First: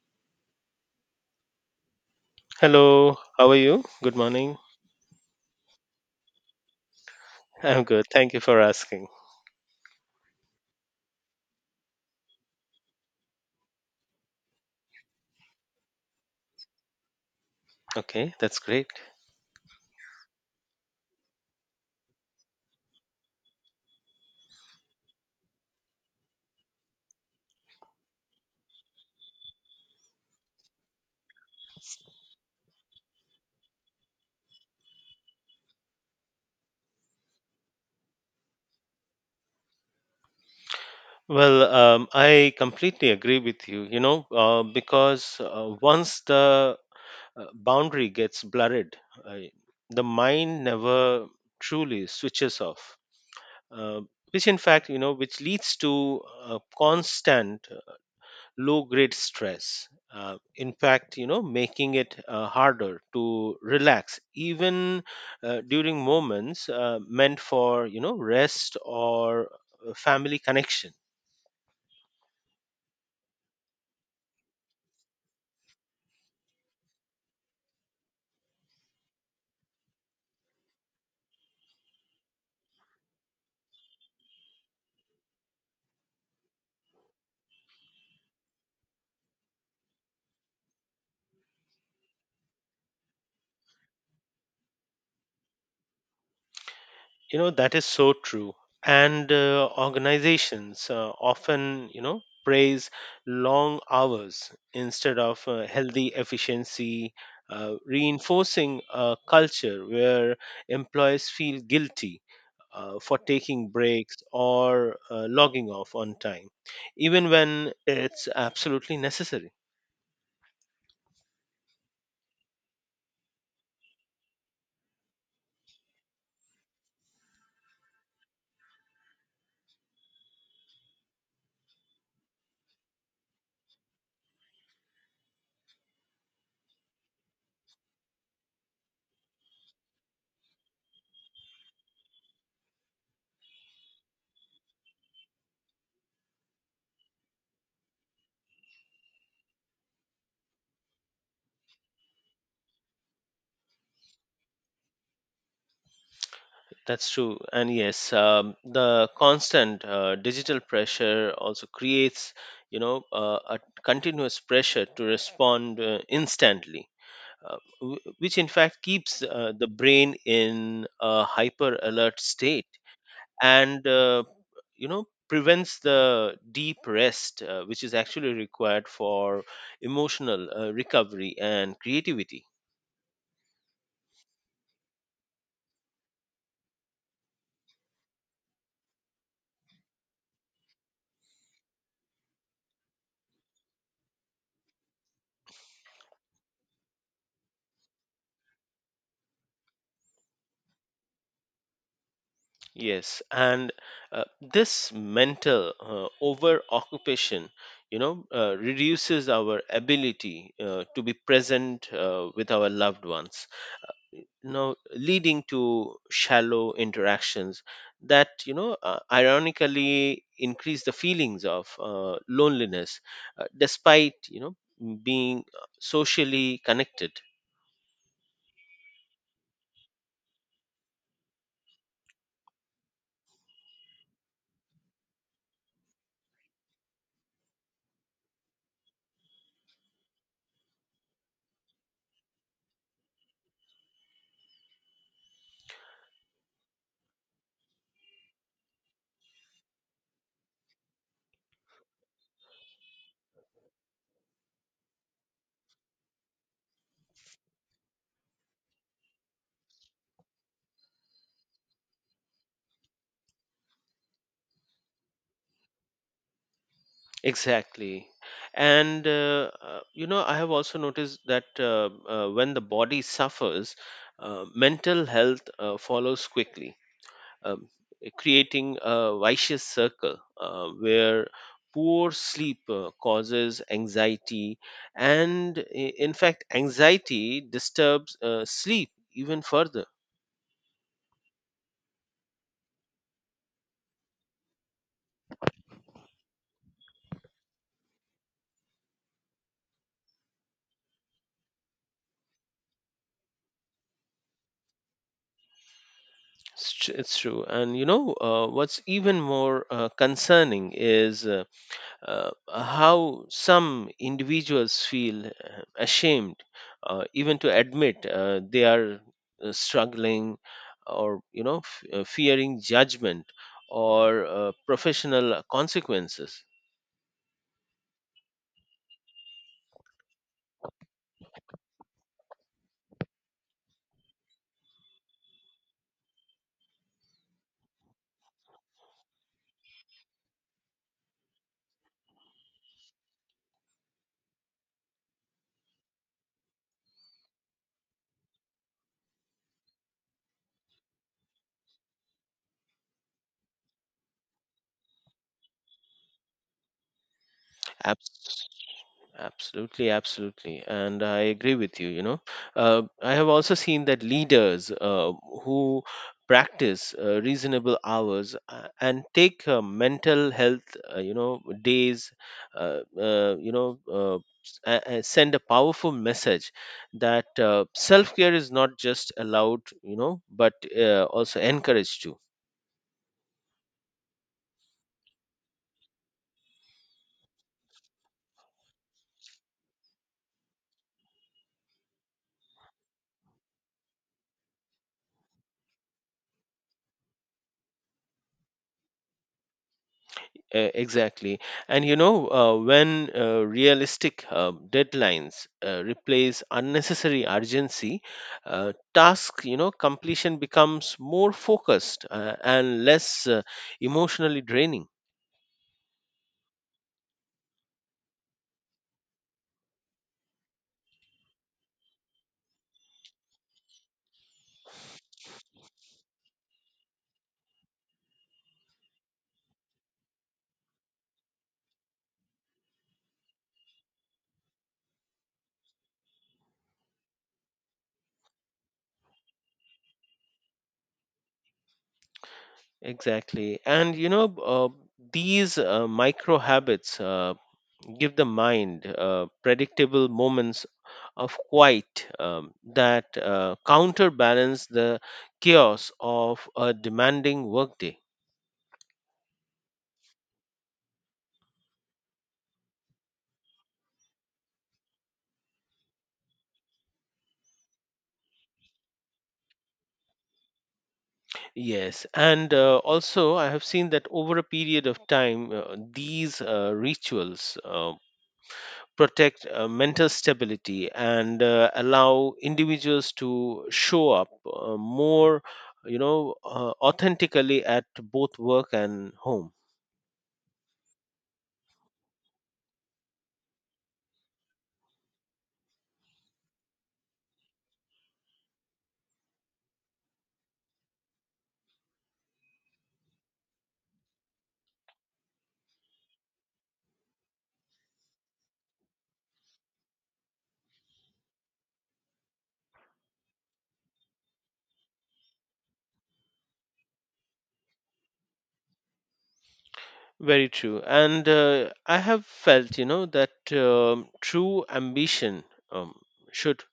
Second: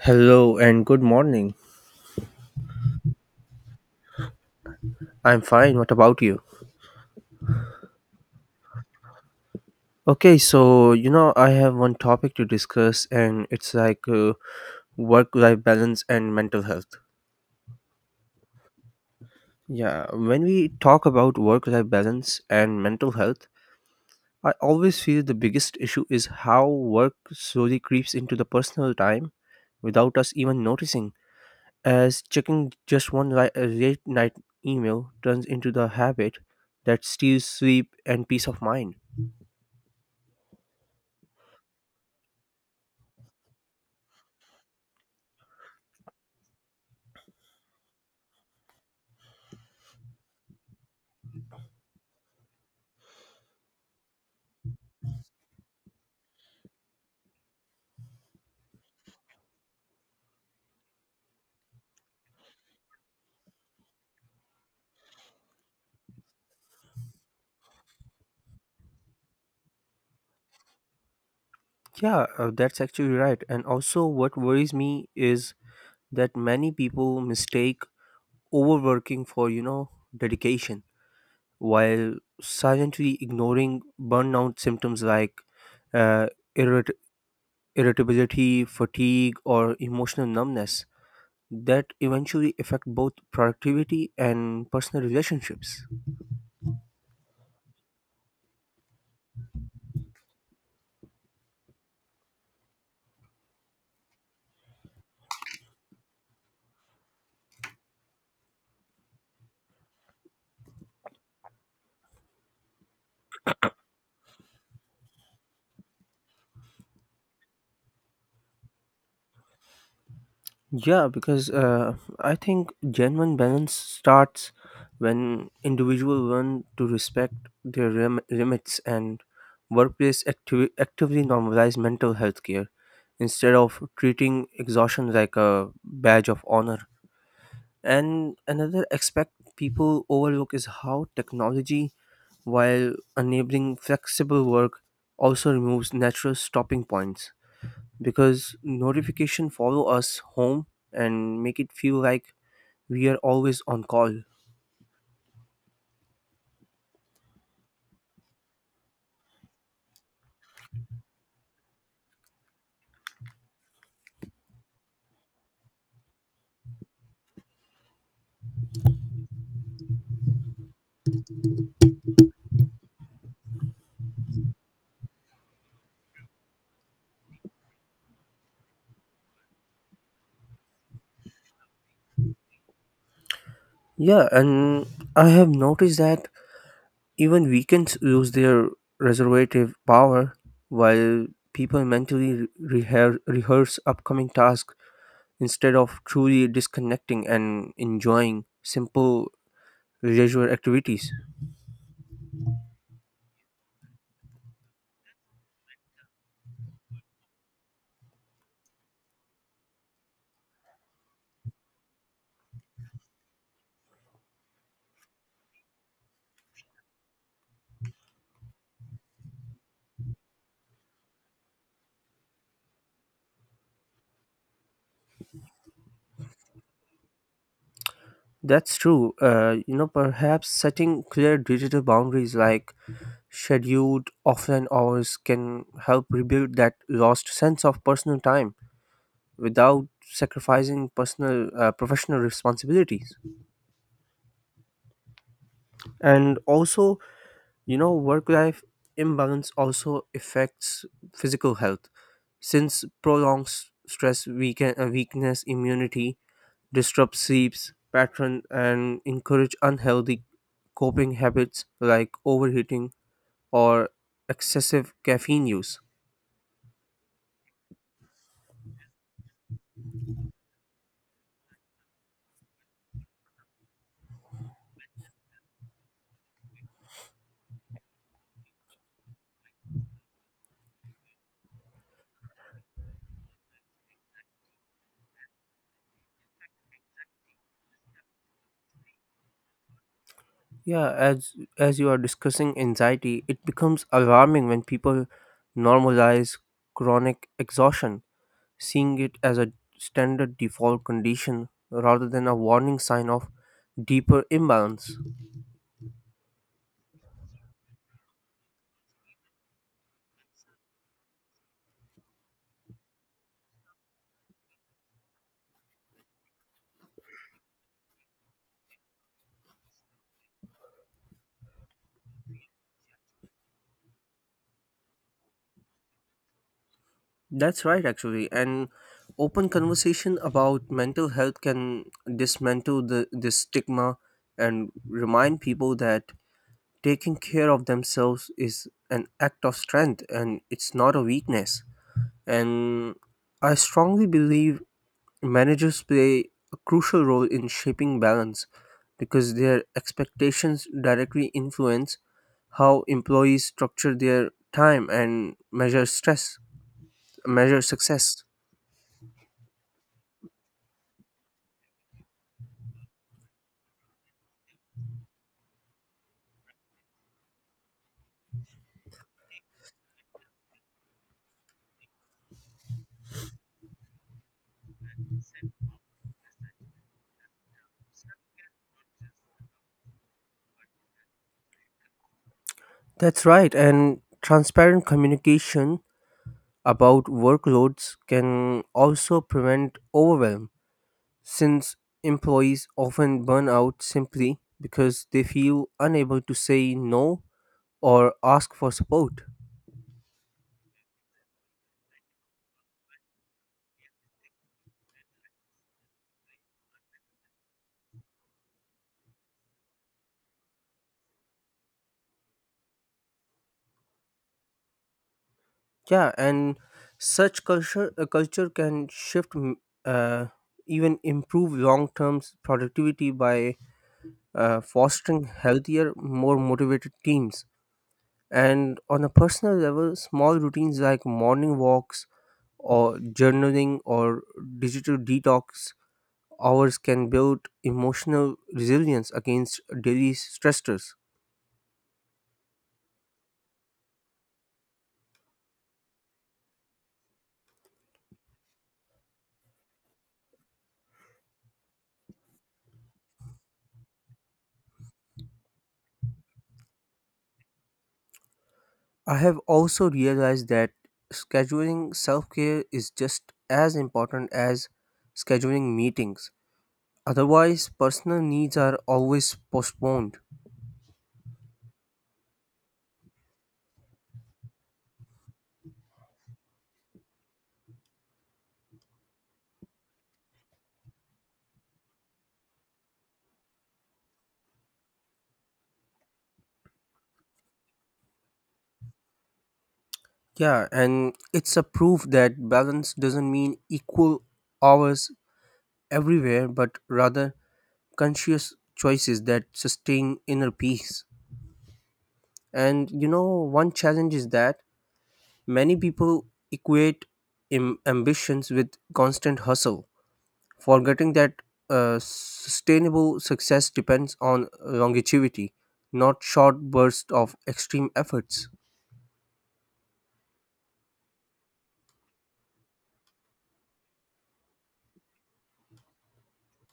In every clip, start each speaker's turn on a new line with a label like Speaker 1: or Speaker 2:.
Speaker 1: Hello and good morning.
Speaker 2: Hello, how are you? Good morning.
Speaker 1: I'm fine. What about you?
Speaker 2: I'm good. Thank you for asking.
Speaker 1: Okay, so I have one topic to discuss, and it's like work life balance and mental health.
Speaker 2: Okay, that's great.
Speaker 1: Yeah, when we talk about work life balance and mental health, I always feel the biggest issue is how work slowly creeps into the personal time without us even noticing. As checking just late night email turns into the habit that steals sleep and peace of mind.
Speaker 2: Well, I completely agree with you, because once the boundary gets blurred, uh, the mind never truly switches off, uh, which in fact, you know, which leads to a constant low grade stress, in fact making it harder to relax even during moments meant for rest or family connection.
Speaker 1: Yeah, that's actually right. And also, what worries me is that many people mistake overworking for, you know, dedication while silently ignoring burnout symptoms like uh, irrit- irritability, fatigue, or emotional numbness that eventually affect both productivity and personal relationships.
Speaker 2: That is so true. And organizations often praise long hours instead of healthy efficiency, reinforcing a culture where employees feel guilty for taking breaks or logging off on time, even when it's absolutely necessary.
Speaker 1: Yeah, because I think genuine balance starts when individuals learn to respect their limits and workplace actively normalize mental health care instead of treating exhaustion like a badge of honor. And another aspect people overlook is how technology, while enabling flexible work, also removes natural stopping points because notification follow us home and make it feel like we are always on call.
Speaker 2: That's true. And yes, the constant digital pressure also creates, a continuous pressure to respond instantly. Which in fact keeps the brain in a hyper alert state, and prevents the deep rest which is actually required for emotional recovery and creativity.
Speaker 1: Yeah, and I have noticed that even weekends lose their reservative power while people mentally rehearse upcoming tasks instead of truly disconnecting and enjoying simple leisure activities.
Speaker 2: Yes, and uh, this mental over occupation reduces our ability to be present with our loved ones, now leading to shallow interactions that ironically increase the feelings of loneliness, despite being socially connected.
Speaker 1: That's true. You know, perhaps setting clear digital boundaries like scheduled offline hours can help rebuild that lost sense of personal time without sacrificing personal professional responsibilities. And also, you know, work-life imbalance also affects physical health since prolonged weakness immunity, disrupts sleeps pattern and encourage unhealthy coping habits like overheating or excessive caffeine use.
Speaker 2: Exactly. And I have also noticed that when the body suffers, mental health follows quickly, um, creating a vicious circle where poor sleep causes anxiety, and in fact anxiety disturbs sleep even further.
Speaker 1: Yeah, as you are discussing anxiety, it becomes alarming when people normalize chronic exhaustion, seeing it as a standard default condition rather than a warning sign of deeper imbalance.
Speaker 2: It's true. And what's even more concerning is, how some individuals feel ashamed, even to admit they are struggling, or fearing judgment, or professional consequences.
Speaker 1: That's right actually, and open conversation about mental health can dismantle the this stigma and remind people that taking care of themselves is an act of strength and it's not a weakness. And I strongly believe managers play a crucial role in shaping balance because their expectations directly influence how employees structure their time and measure success.
Speaker 2: Absolutely, absolutely. And I agree with you. I have also seen that leaders who practice reasonable hours, and take mental health, days, send a powerful message that self care is not just allowed, but also encouraged too.
Speaker 1: That's right, and transparent communication about workloads can also prevent overwhelm since employees often burn out simply because they feel unable to say no or ask for support.
Speaker 2: Exactly. And when realistic deadlines replace unnecessary urgency, task completion becomes more focused, and less emotionally draining.
Speaker 1: Yeah, and such culture culture can shift, uh, even improve long term productivity by fostering healthier, more motivated teams. And on a personal level, small routines like morning walks or journaling or digital detox hours can build emotional resilience against daily stressors.
Speaker 2: Exactly. And these micro habits give the mind predictable moments of quiet, that counterbalance the chaos of a demanding workday.
Speaker 1: I have also realized that scheduling self care is just as important as scheduling meetings. Otherwise, personal needs are always postponed.
Speaker 2: Yes, and also I have seen that over a period of time, these rituals protect mental stability, and allow individuals to show up more, authentically at both work and home.
Speaker 1: Yeah, and it's a proof that balance doesn't mean equal hours everywhere, but rather conscious choices that sustain inner peace. And you know, one challenge is that many people equate ambitions with constant hustle forgetting that sustainable success depends on longevity, not short bursts of extreme efforts.
Speaker 2: Very true. And I have felt, that true ambition um, should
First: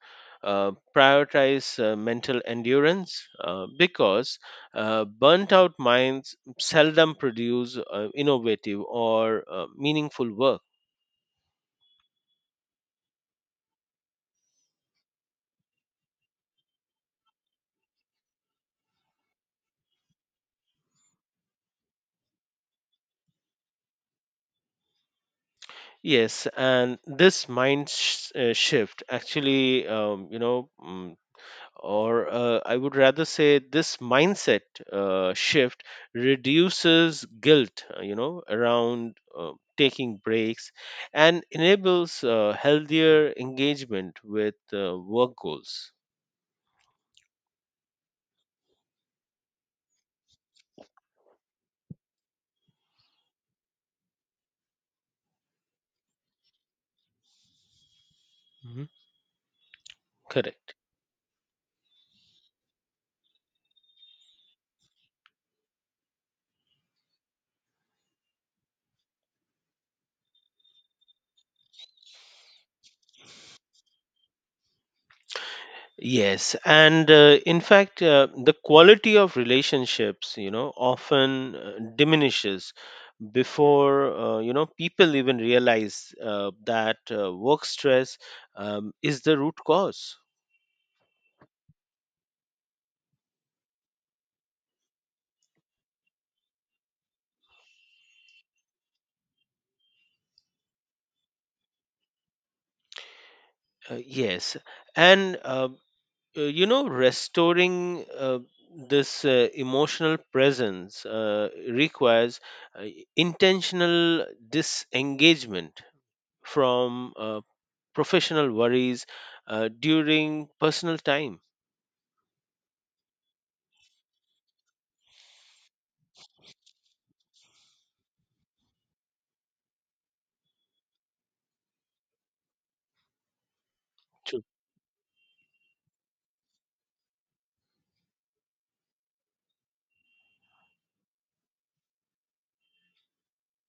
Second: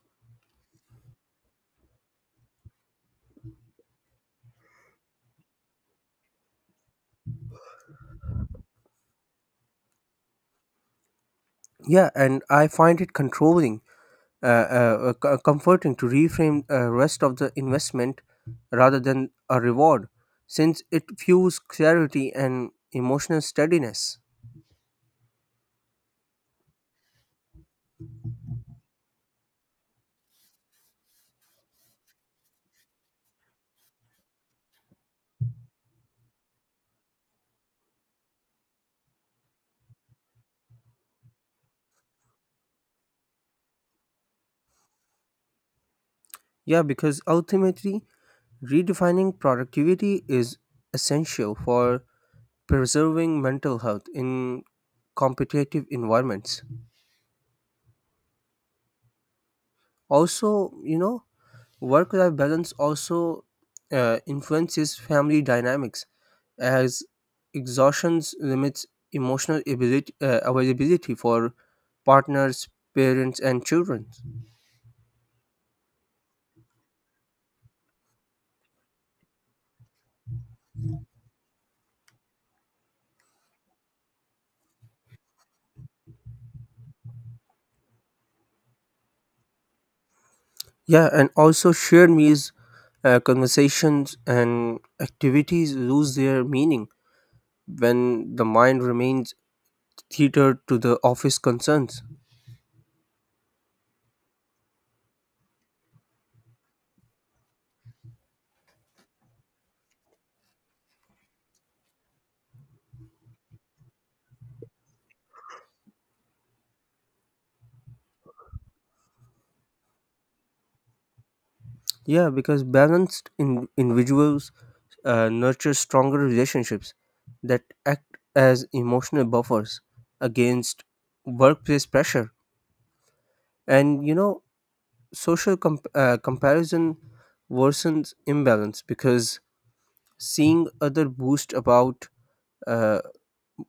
Speaker 2: prioritize mental endurance, because burnt out minds seldom produce innovative or meaningful work.
Speaker 1: Yeah, and I find it comforting to reframe rest of the investment rather than a reward, since it fuels clarity and emotional steadiness.
Speaker 2: Yes, and this shift actually, you know, mm, or I would rather say this mindset shift reduces guilt, around taking breaks, and enables healthier engagement with work goals.
Speaker 1: Yeah, because ultimately, redefining productivity is essential for preserving mental health in competitive environments.
Speaker 2: Hmm. Correct.
Speaker 1: Also, you know, work life balance also influences family dynamics as exhaustion limits availability for partners, parents, and children.
Speaker 2: Yes, and in fact, the quality of relationships, often diminishes before people even realize that work stress is the root cause.
Speaker 1: Yeah, and also shared meals, conversations, and activities lose their meaning when the mind remains tethered to the office concerns.
Speaker 2: Yes, and restoring this emotional presence requires uh, intentional disengagement from professional worries during personal time.
Speaker 1: Yeah, because balanced individuals nurture stronger relationships that act as emotional buffers against workplace pressure. And you know, social comparison worsens imbalance because seeing other boost about uh,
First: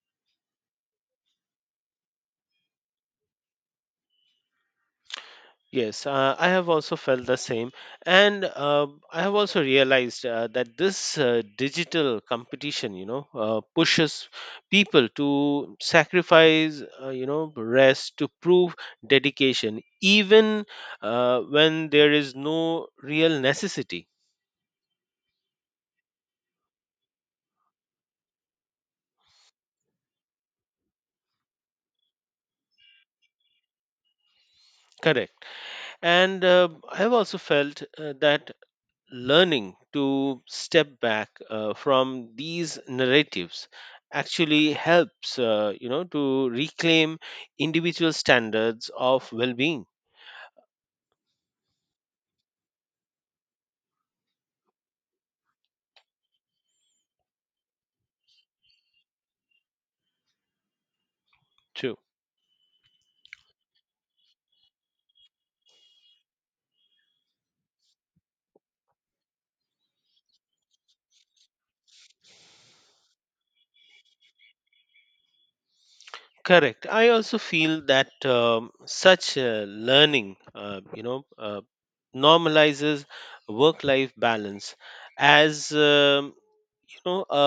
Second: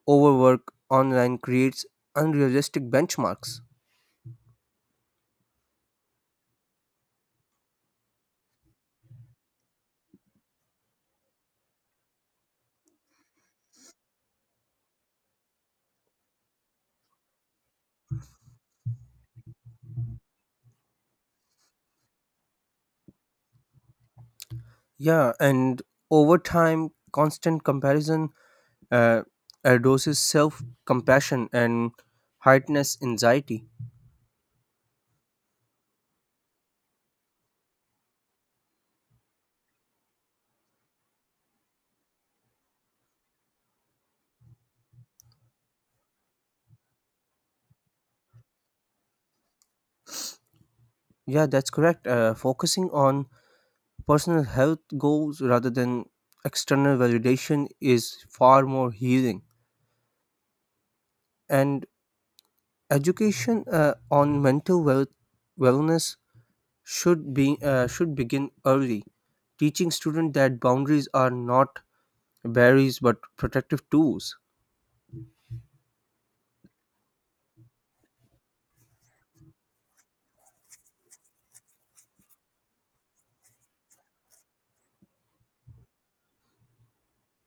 Speaker 1: overwork online creates unrealistic benchmarks.
Speaker 2: Yes, I have also felt the same. And I have also realized that this digital competition, pushes people to sacrifice, rest to prove dedication, even when there is no real necessity.
Speaker 1: Yeah, and over time, constant comparison uh, doses self compassion and heightens anxiety.
Speaker 2: Correct. And I have also felt that learning to step back from these narratives actually helps to reclaim individual standards of well-being.
Speaker 1: Yeah, that's correct. Focusing on personal health goals rather than external validation is far more healing. And
Speaker 2: True.
Speaker 1: education on wellness should begin early, teaching students that boundaries are not barriers but protective tools.
Speaker 2: Correct. I also feel that such learning normalizes work life balance as, a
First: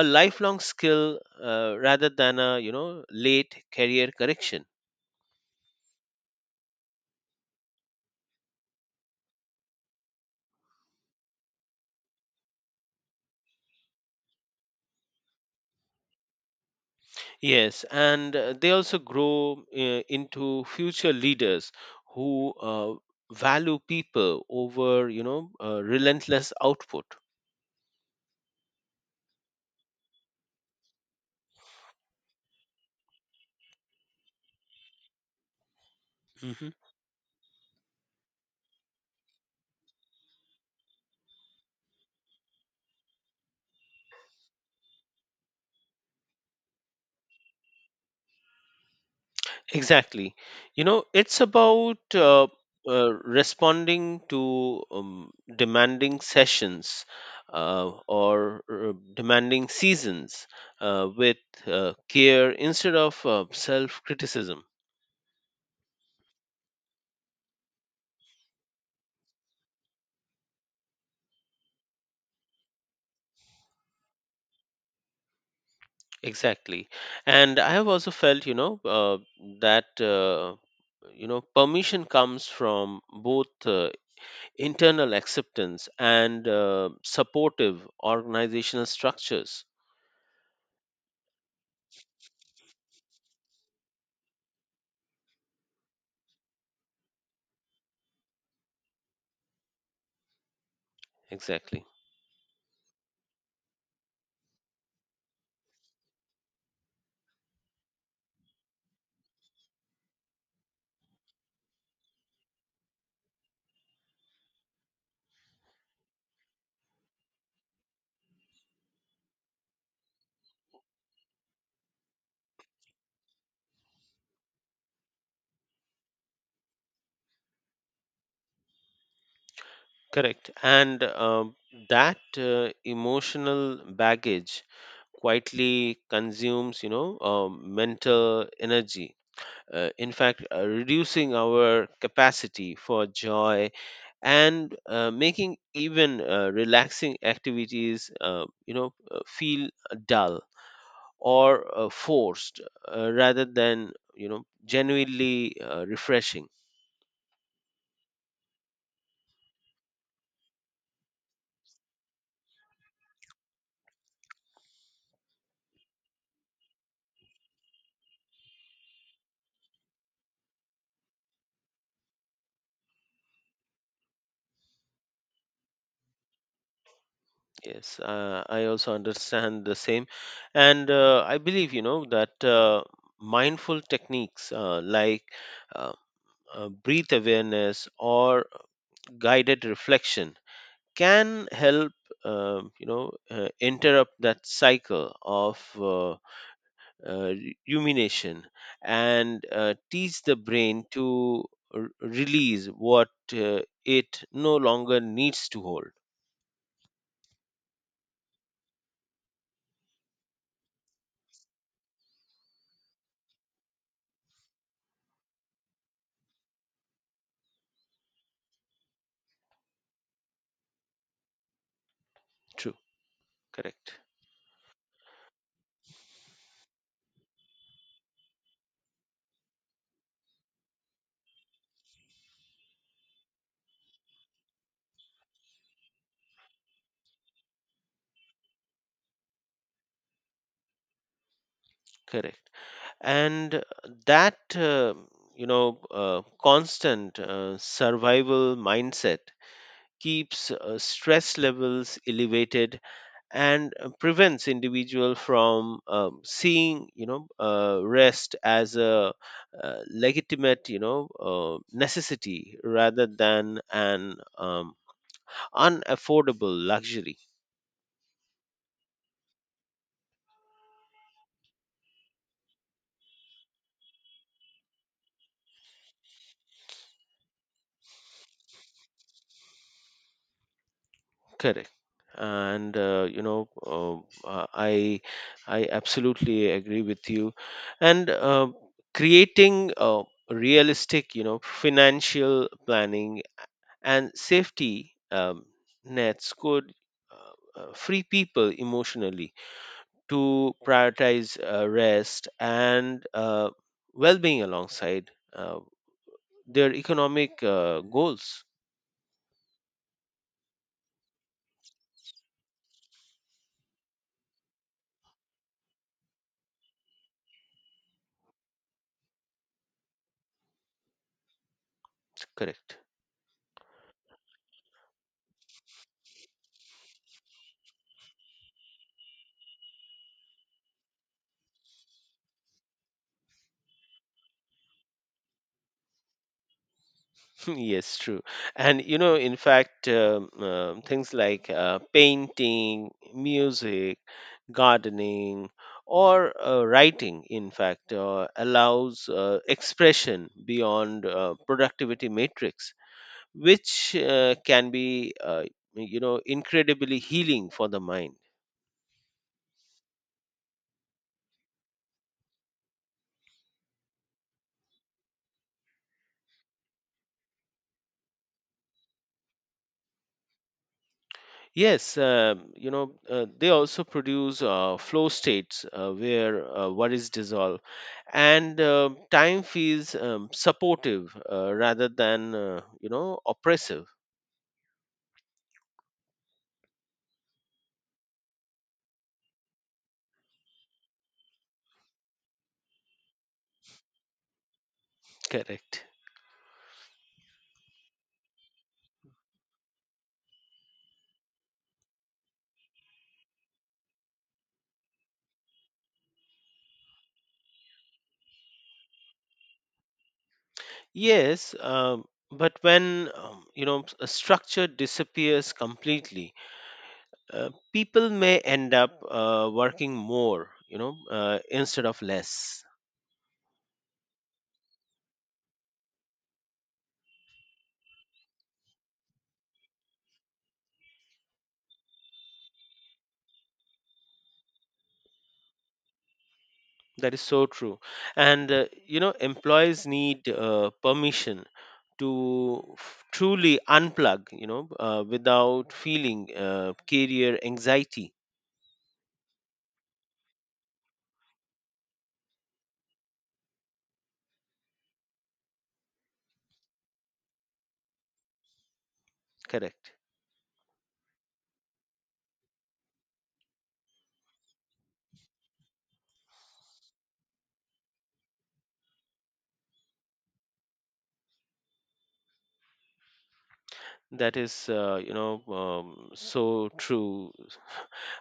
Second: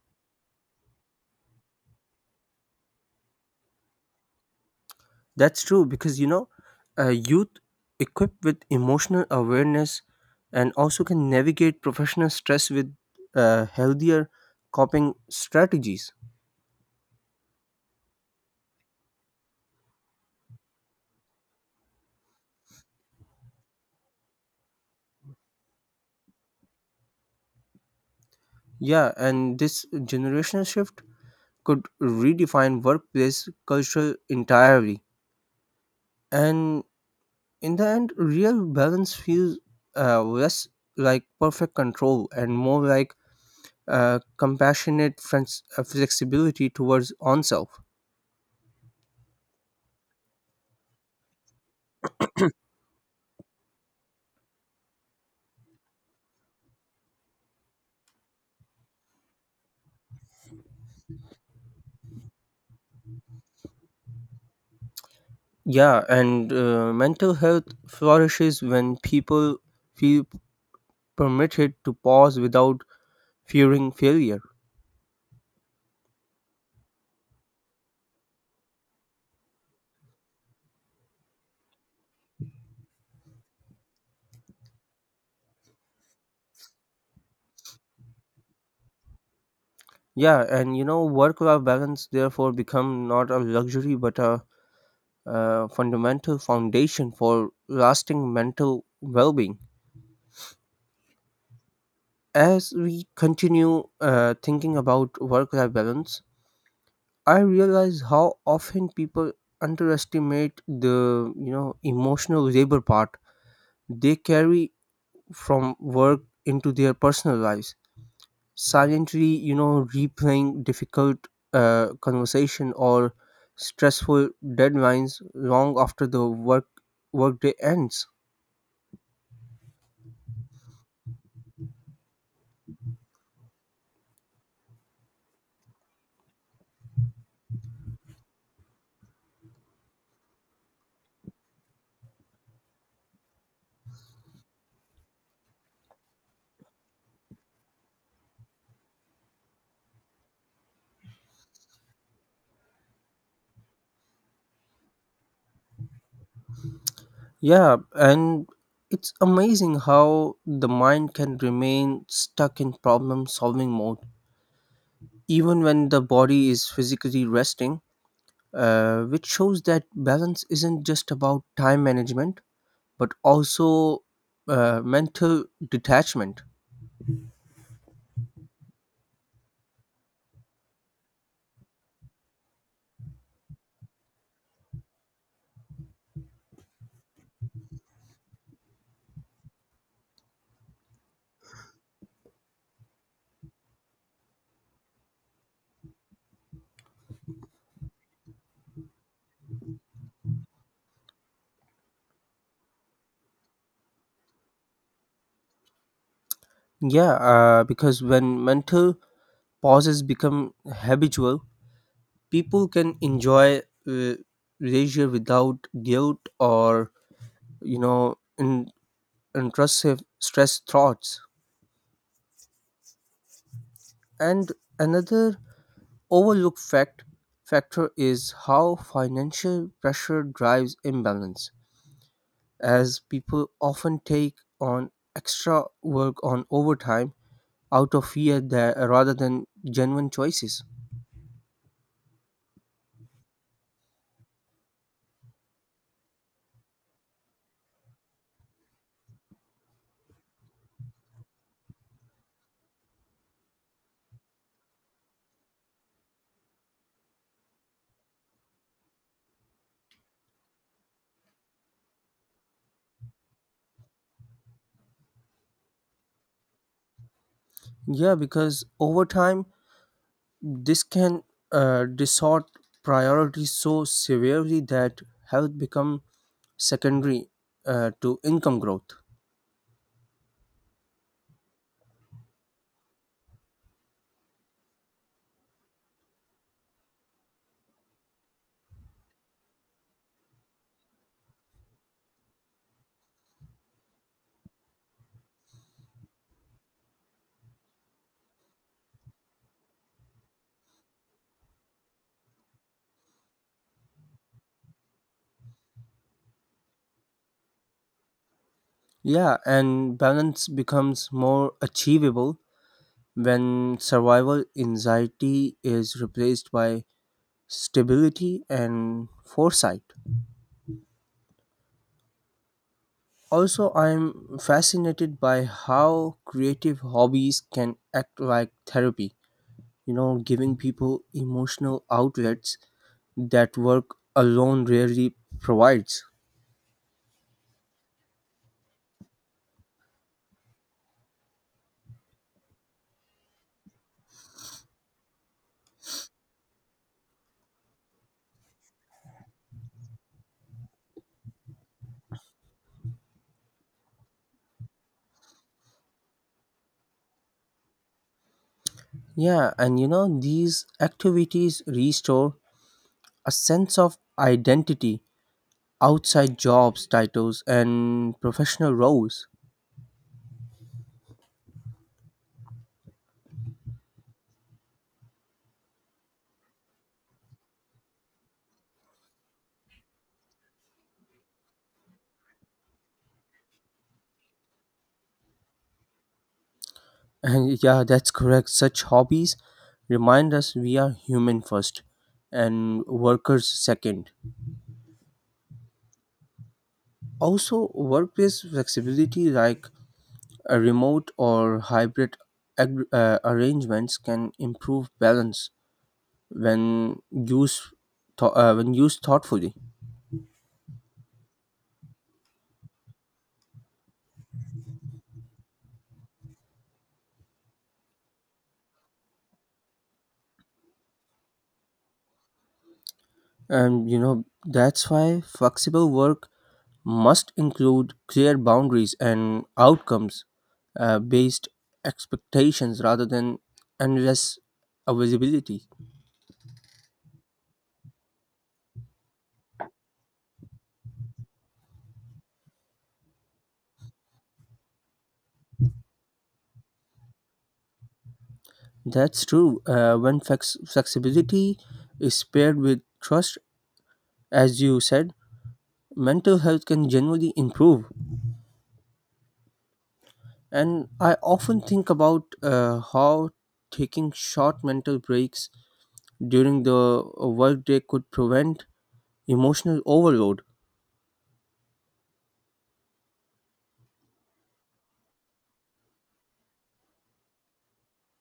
Speaker 2: a lifelong skill, rather than a late career correction.
Speaker 1: That's true because you know, youth equipped with emotional awareness and also can navigate professional stress with healthier coping strategies.
Speaker 2: Yes, and they also grow into future leaders who value people over, relentless output.
Speaker 1: Yeah, and this generational shift could redefine workplace culture entirely.
Speaker 2: Hmm.
Speaker 1: And in the end, real balance feels less like perfect control and more like flexibility towards oneself.
Speaker 2: Exactly. It's about responding to demanding sessions or demanding seasons with care instead of self criticism.
Speaker 1: Yeah, and mental health flourishes when people feel permitted to pause without fearing failure.
Speaker 2: Exactly. And I have also felt, that, permission comes from both internal acceptance, and supportive organizational structures.
Speaker 1: Yeah, and you know, work life balance therefore become not a luxury but a fundamental foundation for lasting mental well being.
Speaker 2: Exactly.
Speaker 1: As we continue thinking about work life balance, I realize how often people underestimate the emotional labor part they carry from work into their personal lives silently replaying difficult conversation or stressful deadlines long after the workday ends.
Speaker 2: Correct. And that emotional baggage quietly consumes, mental energy, in fact, reducing our capacity for joy, and making even relaxing activities, feel dull or forced, rather than, genuinely refreshing.
Speaker 1: Yeah, and it's amazing how the mind can remain stuck in problem solving mode even when the body is physically resting, which shows that balance isn't just about time management but also mental detachment.
Speaker 2: Yes, I also understand the same. And I believe, that mindful techniques like uh, breath awareness or guided reflection can help interrupt that cycle of uh, rumination, and teach the brain to release what it no longer needs to hold.
Speaker 1: Yeah, because when mental pauses become habitual, people can enjoy uh, leisure without guilt or you know in, intrusive stress thoughts.
Speaker 2: True. Correct.
Speaker 1: And another overlooked factor is how financial pressure drives imbalance, as people often take on extra work on overtime out of fear that rather than genuine choices.
Speaker 2: Correct. And that constant survival mindset keeps stress levels elevated, and prevents individual from seeing rest as a legitimate necessity rather than an unaffordable luxury.
Speaker 1: Yeah, because overtime this can distort priorities so severely that health becomes secondary to income growth.
Speaker 2: Correct. And uh, i I absolutely agree with you. And creating realistic financial planning and safety nets could, free people emotionally to prioritize rest and well-being alongside uh, their economic goals.
Speaker 1: Yeah, and balance becomes more achievable when survival anxiety is replaced by stability and foresight.
Speaker 2: Correct.
Speaker 1: Also, I'm fascinated by how creative hobbies can act like therapy, you know, giving people emotional outlets that work alone rarely provides.
Speaker 2: Yes, true. And in fact, things like painting, music, gardening, or writing in fact allows expression beyond productivity matrix, which can be incredibly healing for the mind.
Speaker 1: Yeah, and you know, these activities restore a sense of identity outside jobs, titles, and professional roles.
Speaker 2: Yes. They also produce flow states where worries dissolve, and time feels supportive, rather than oppressive.
Speaker 1: And yeah, that's correct. Such hobbies remind us we are human first and workers second.
Speaker 2: Correct.
Speaker 1: Also, workplace flexibility like a remote or hybrid arrangements can improve balance when used when used thoughtfully.
Speaker 2: Yes, but when a structure disappears completely, people may end up working more, instead of less.
Speaker 1: And you know, that's why flexible work must include clear boundaries and outcomes based expectations rather than endless availability.
Speaker 2: That is so true. And, employees need permission to truly unplug, without feeling career anxiety.
Speaker 1: That's true. When flexibility is paired with trust, as you said, mental health can generally improve.
Speaker 2: Correct.
Speaker 1: And I often think about how taking short mental breaks during the workday could prevent emotional overload.
Speaker 2: That is, so true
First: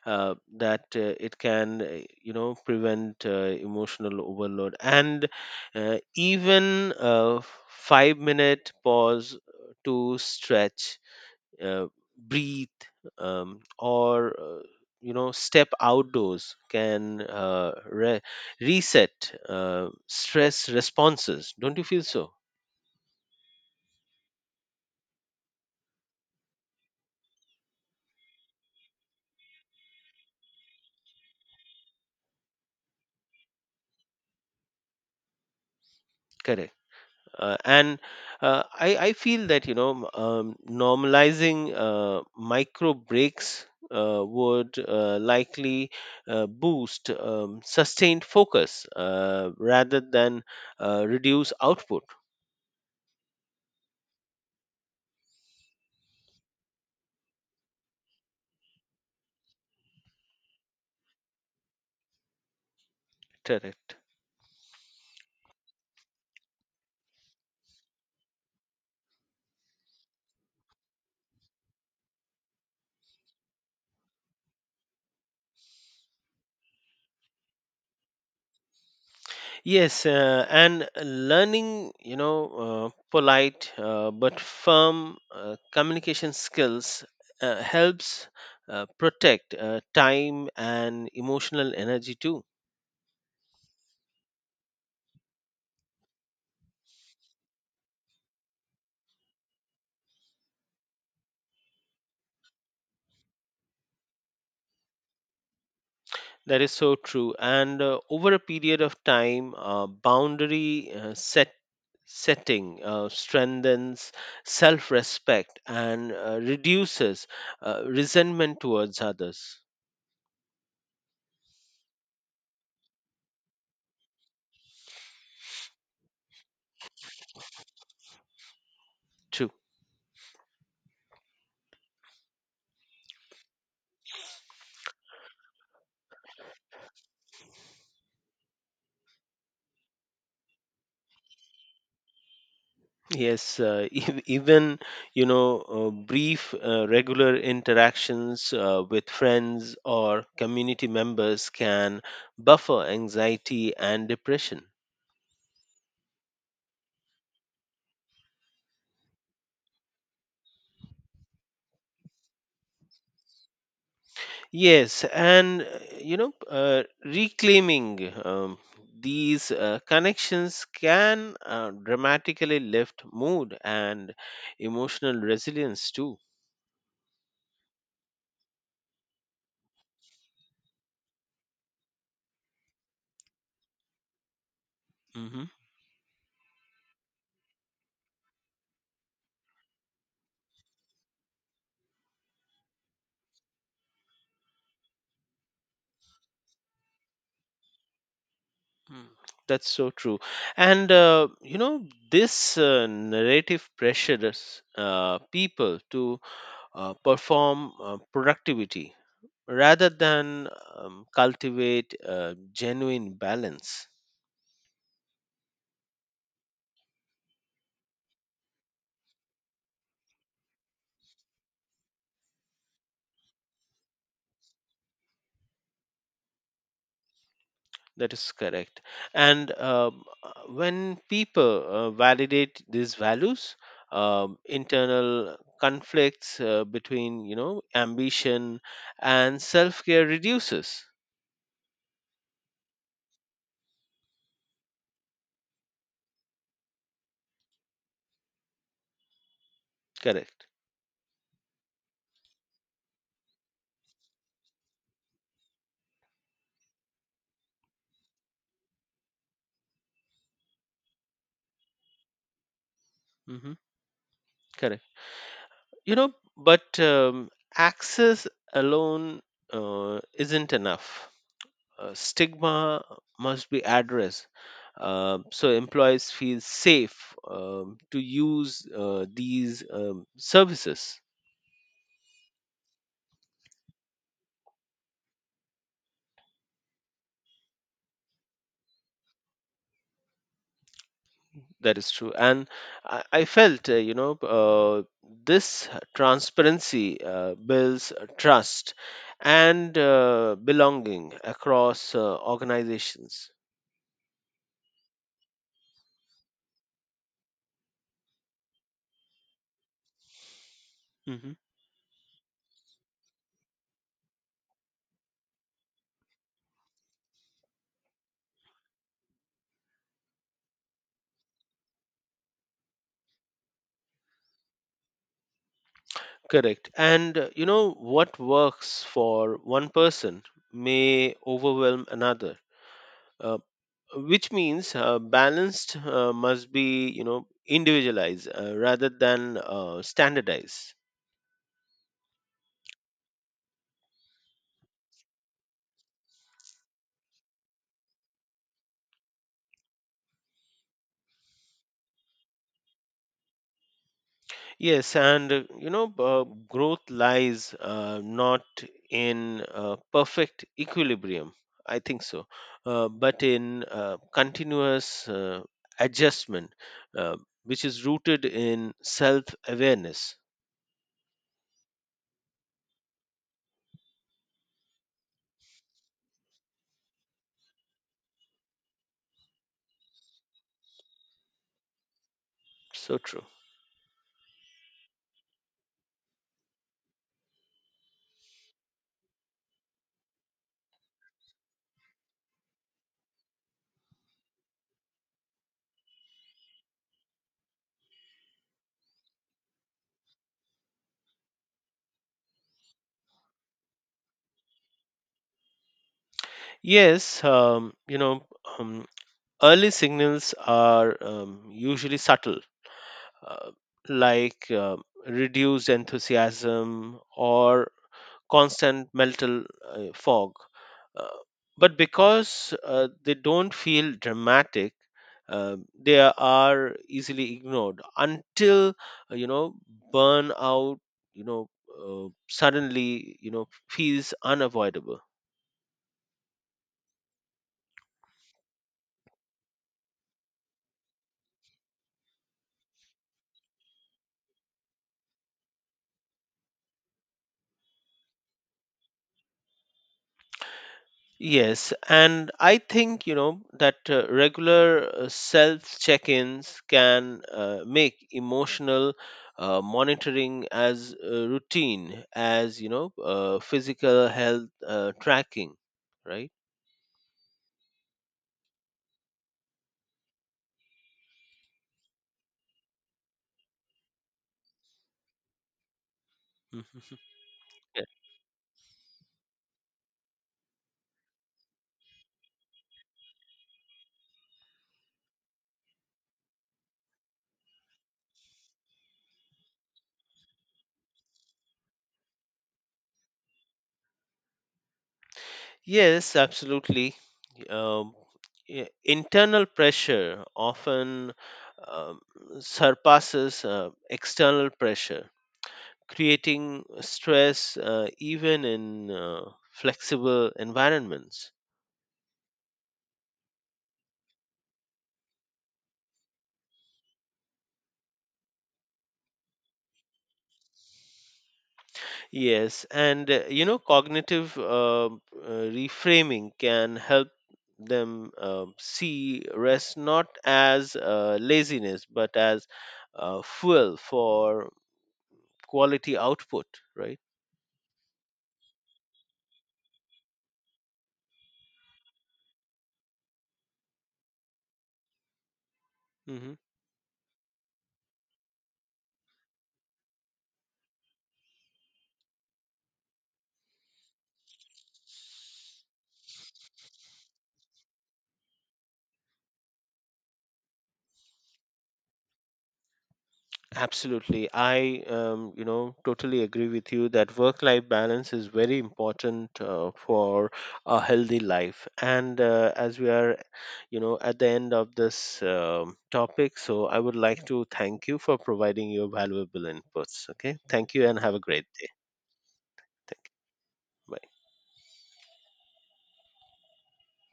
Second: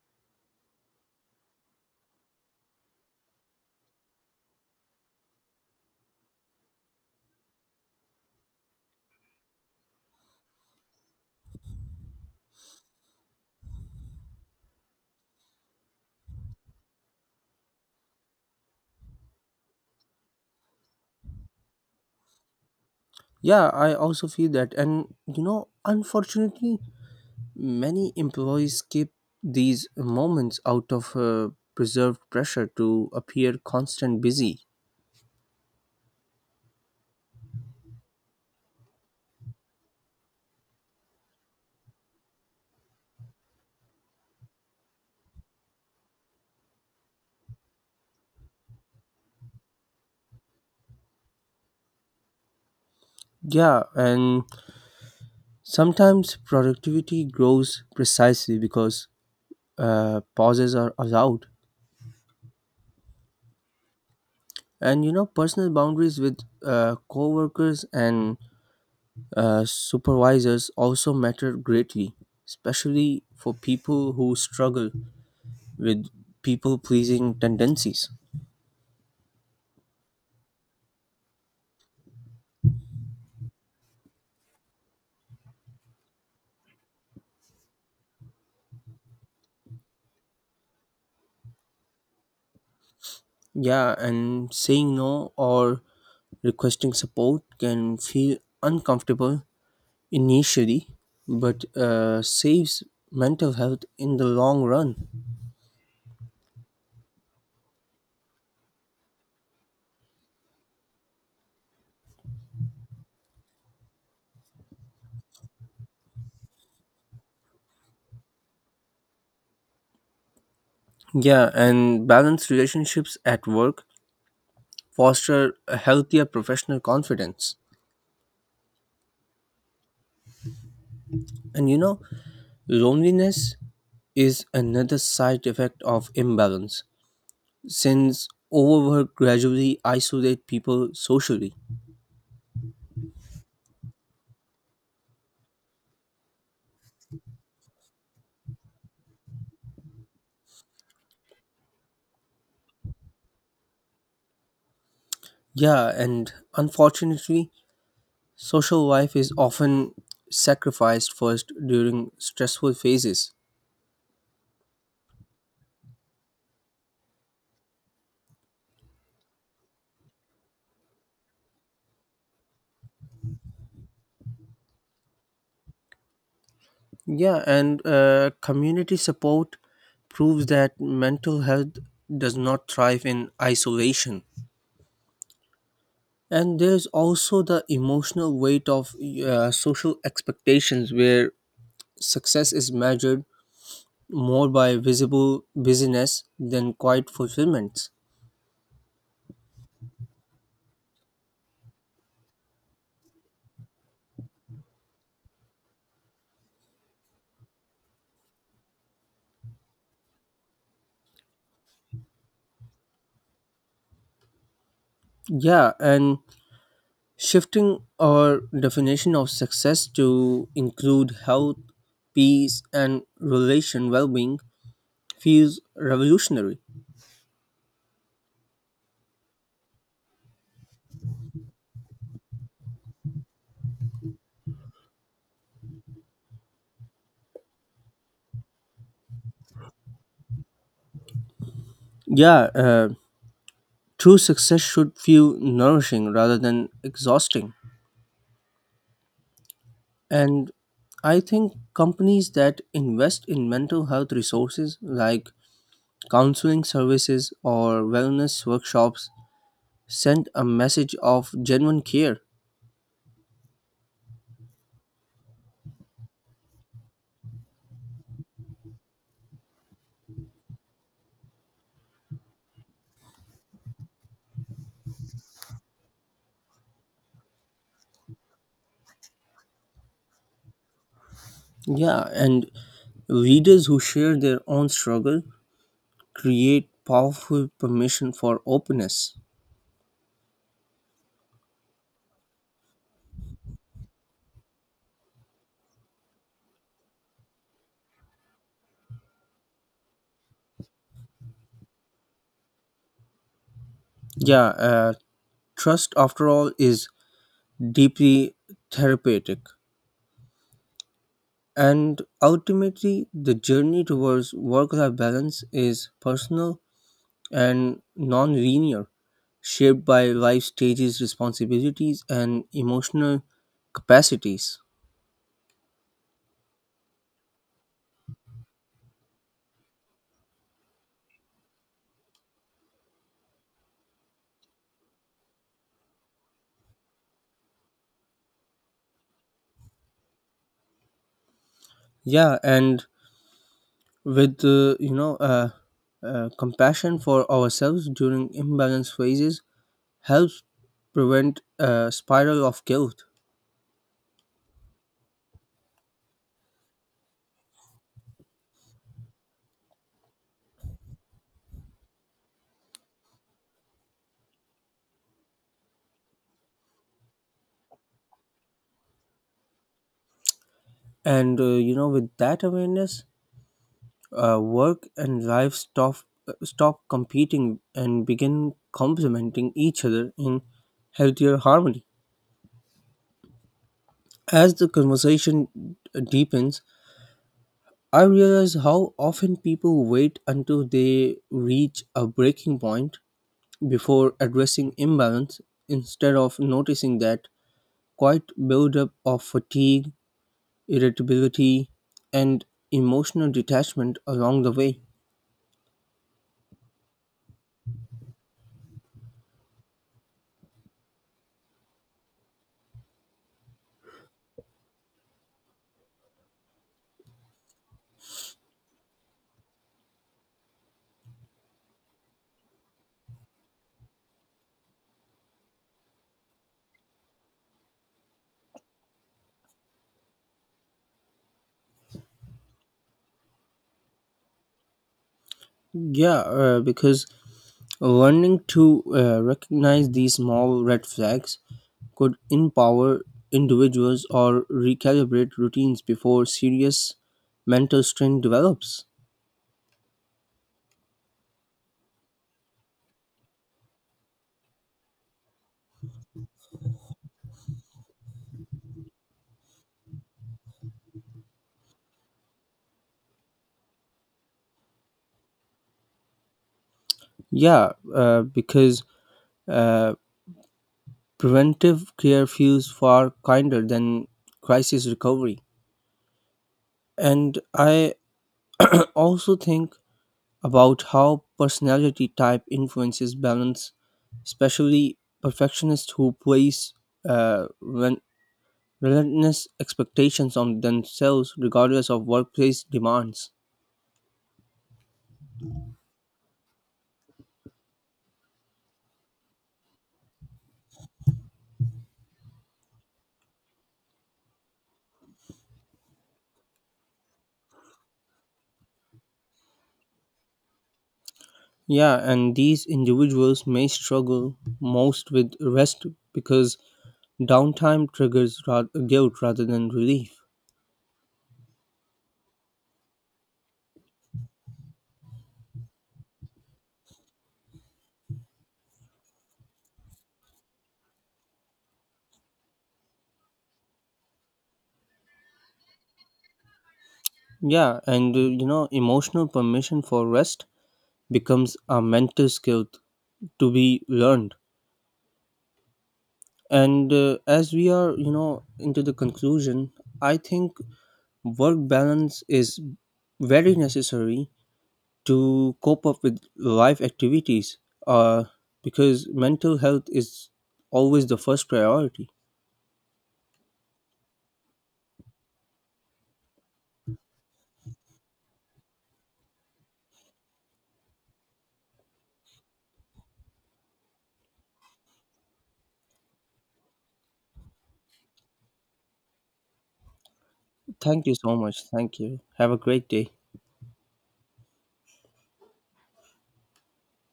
Speaker 2: that it can, prevent emotional overload. And even a 5-minute pause to stretch, uh, breathe, or step outdoors can reset stress responses. Don't you feel so?
Speaker 1: Yeah, I also feel that. And you know, unfortunately, many employees keep these moments out of preserved pressure to appear constant busy.
Speaker 2: Correct. And I feel that normalizing micro breaks would likely boost sustained focus, rather than reduce output.
Speaker 1: Yeah, and sometimes productivity grows precisely because pauses are allowed.
Speaker 2: Correct.
Speaker 1: And you know, personal boundaries with co workers and supervisors also matter greatly, especially for people who struggle with people pleasing tendencies.
Speaker 2: Yes, and learning, polite but firm communication skills helps protect time and emotional energy too.
Speaker 1: Yeah, and saying no or requesting support can feel uncomfortable initially, but saves mental health in the long run.
Speaker 2: That is so true. And over a period of time, boundary setting strengthens self-respect and reduces resentment towards others
Speaker 1: Yeah, and balanced relationships at work foster a healthier professional confidence.
Speaker 2: too.
Speaker 1: And you know, loneliness is another side effect of imbalance, since overwork gradually isolates people socially.
Speaker 2: Yes, even brief regular interactions with friends or community members can buffer anxiety and depression.
Speaker 1: Yeah, and unfortunately, social life is often sacrificed first during stressful phases.
Speaker 2: Yes, and reclaiming these connections can dramatically lift mood and emotional resilience too.
Speaker 1: Yeah, and community support proves that mental health does not thrive in isolation.
Speaker 2: Mhm.
Speaker 1: And there's also the emotional weight of social expectations, where success is measured more by visible busyness than quiet fulfillments.
Speaker 2: Mm, That's so true. And, this narrative pressures people to perform productivity rather than cultivate genuine balance.
Speaker 1: Yeah, and shifting our definition of success to include health, peace, and relation well being feels revolutionary.
Speaker 2: That is correct. And when people validate these values, internal conflicts between, ambition and self care reduces.
Speaker 1: Yeah, true success should feel nourishing rather than exhausting.
Speaker 2: Correct.
Speaker 1: And I think companies that invest in mental health resources like counseling services or wellness workshops sent a message of genuine care.
Speaker 2: Hmm. Correct. you know but access alone isn't enough. Stigma must be addressed so employees feel safe to use these services.
Speaker 1: Yeah, and readers who share their own struggle create powerful permission for openness.
Speaker 2: That is true. And I felt this transparency builds trust and belonging across organizations.
Speaker 1: Yeah, trust, after all, is deeply therapeutic.
Speaker 2: Mhm.
Speaker 1: And ultimately, the journey towards work life balance is personal and non linear, shaped by life stages, responsibilities, and emotional capacities.
Speaker 2: Correct. And you know what works for one person may overwhelm another, uh, which means balanced must be individualized, rather than standardized.
Speaker 1: Yeah, and with compassion for ourselves during imbalance phases helps prevent a spiral of guilt.
Speaker 2: Yes, and growth lies not in perfect equilibrium. I think so, but in continuous adjustment, uh, which is rooted in self-awareness.
Speaker 1: And you know, with that awareness, work and life stop stop competing and begin complementing each other in healthier harmony.
Speaker 2: So true.
Speaker 1: As the conversation deepens, I realize how often people wait until they reach a breaking point before addressing imbalance instead of noticing that quiet buildup of fatigue, irritability, and emotional detachment along the way.
Speaker 2: Yes, um, early signals are usually subtle, uh, like reduced enthusiasm or constant mental fog. Uh, but because they don't feel dramatic, they are easily ignored until uh, you know burnout You know, suddenly feels unavoidable.
Speaker 1: Yeah, because learning to recognize these small red flags could empower individuals or recalibrate routines before serious mental strain develops.
Speaker 2: Yes, and I think that regular self check ins can make emotional monitoring as routine as physical health tracking, right?
Speaker 1: Yeah, because uh, Preventive care feels far kinder than crisis recovery.
Speaker 2: Mhm.
Speaker 1: And
Speaker 2: Yeah.
Speaker 1: I also think about how personality type influences balance, especially perfectionists who place uh, ren- relentless expectations on themselves regardless of workplace demands.
Speaker 2: Yes, absolutely. Um, yeah, internal pressure often um, surpasses external pressure, creating stress even in flexible environments.
Speaker 1: Yeah, and these individuals may struggle most with rest because downtime triggers guilt rather than relief.
Speaker 2: Yes, and cognitive reframing can help them see rest not as laziness but as fuel for quality output, right?
Speaker 1: Yeah, and you know, emotional permission for rest becomes a mental skill to be learned.
Speaker 2: Mm-hmm.
Speaker 1: And as we are, you know, into the conclusion, I think work balance is very necessary to cope up with life activities uh, because mental health is always the first priority.
Speaker 2: Absolutely. I totally agree with you that work life balance is very important for a healthy life. And as we are, at the end of this topic, so I would like to thank you for providing your valuable inputs. Okay. Thank you and
Speaker 1: Thank
Speaker 2: have
Speaker 1: you
Speaker 2: a
Speaker 1: so
Speaker 2: great
Speaker 1: much.
Speaker 2: day.
Speaker 1: Thank you. Have a great
Speaker 2: Thank you.
Speaker 1: day.
Speaker 2: Bye.